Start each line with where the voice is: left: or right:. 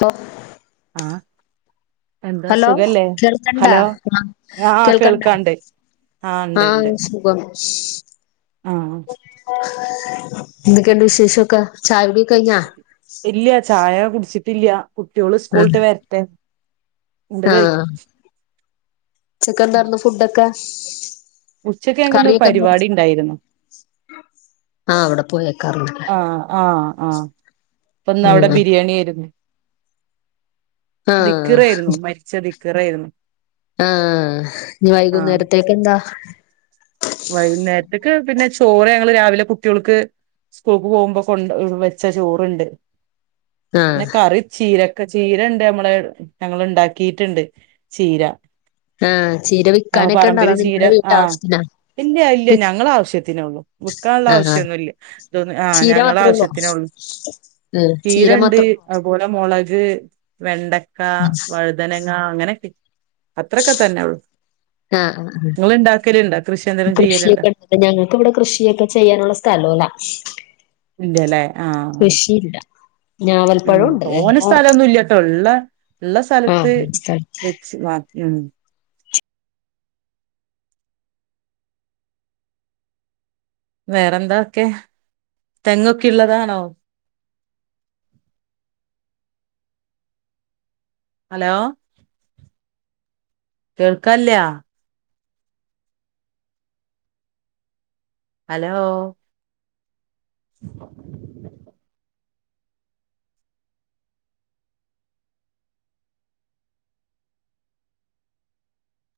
left: ഹോ
right: ആഹ് എന്താ
left: ഹലോ
right: സുഖല്ലേ
left: കേൾക്കണ്ടാ
right: ഹലോ
left: ആ
right: ആ
left: കേൾക്കണ്ടാ
right: കേൾക്കാണ്ട് ആ ഇണ്ട് ഇണ്ട്
left: [unintelligible]
right: ആഹ്
left: എന്തക്കെ ഇണ്ട് വിഷേഷോക്ക ചായകുടി കഴിഞ്ഞാ
right: ഇല്ല്യ ചായ കുട്ച്ചിട്ടില്ല്യ കുട്ട്യോള് സ്കൂൾട്ട് വര്ട്ടെ
left: ആഹ് ഉച്ചക്കെന്താർന്നു ഫുഡൊക്കെ
right: ഉച്ചക്ക് ഞങ്ങക്ക്ന്ന്
left: കറിയൊക്കെ എന്താ
right: പരിവാടി ഇണ്ടായ്‌രുന്നു.
left: ആ അവിടെ പോയേക്കാറുണ്ട്
right: ആഹ് ആഹ് ആഹ് ഇപ്പന്ന് അവ്ടെ
left: ഉം
right: ബിരിയാണി ആയിരുന്നു
left: ആഹ്
right: ദിക്കിറെര്ന്നു മരി ച ദിക്റെര്ന്നു
left: ആഹ് ഇഞ് വൈകുന്നേരത്തേക്കെന്താ
right: വൈകുന്നേര്ത്ത്ക്ക് പിന്നെ ചോറ് ഞങ്ങള് രാവിലെ കുട്ട്യൾക്ക് സ്കൂൾക്ക് പോവുമ്പ കൊണ്ട് വെച്ച ചോറ്ണ്ട്
left: ആഹ്
right: പിന്നെ കറി ചീരക്ക ചീര ഇണ്ട് നമ്മളെ ഞങ്ങള് ഇണ്ടാക്കീട്ട്ണ്ട് ചീര.
left: ആഹ് ചീര
right: ആ
left: വിക്കാനൊക്കെണ്ടോ
right: പറമ്പില്
left: അതൊ
right: ചീര
left: നിങ്ങടെ
right: ആ
left: വീട്ടാവശ്യത്തിനാ
right: ഇല്ല ഇല്ല ഞങ്ങള ആവശ്യത്തിനേ ഒള്ളു വിക്കാള്ള
left: ആഹ്
right: ആവശ്യന്നുല്ല. തോന്ന് ആ
left: ചീര
right: ഞങ്ങള
left: മാത്രേ ഉള്ളോ
right: ആവശ്യത്തിനോള്ളൂ.
left: ഉം ചീര മാത്ര
right: അതുപോലെ മോളക് വെണ്ടക്ക വഴുതനങ്ങ അങ്ങനെക്കെ അത്രക്ക തന്നെ ഒള്ളു
left: ആഹ് ആഹ്
right: ഇങ്ങള് ഇണ്ടാക്കല്ണ്ടാ
left: കൃഷിയൊക്കെ ഞങ്ങക്ക് ഇവടെ കൃഷിയൊക്കെ ചെയ്യാനുള്ള സ്ഥലോല.
right: ഇല്ല്യ ലെ ആഹ്
left: ചില്ല.
right: ഉം തോന സ്ഥലൊന്നു ഇല്ല്യട്ടോ ഇള്ള ഇള്ള സ്ഥലത്ത്
left: ആഹ്
right: വെച്ച് വാ ഉം വേറെ എന്താക്കെ തെങ്ങൊക്കെ ഇള്ളതാണോ ഹലോ കേൾക്കാല്ല്യ ഹലോ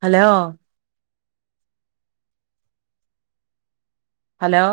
right: ഹലോ ഹലോ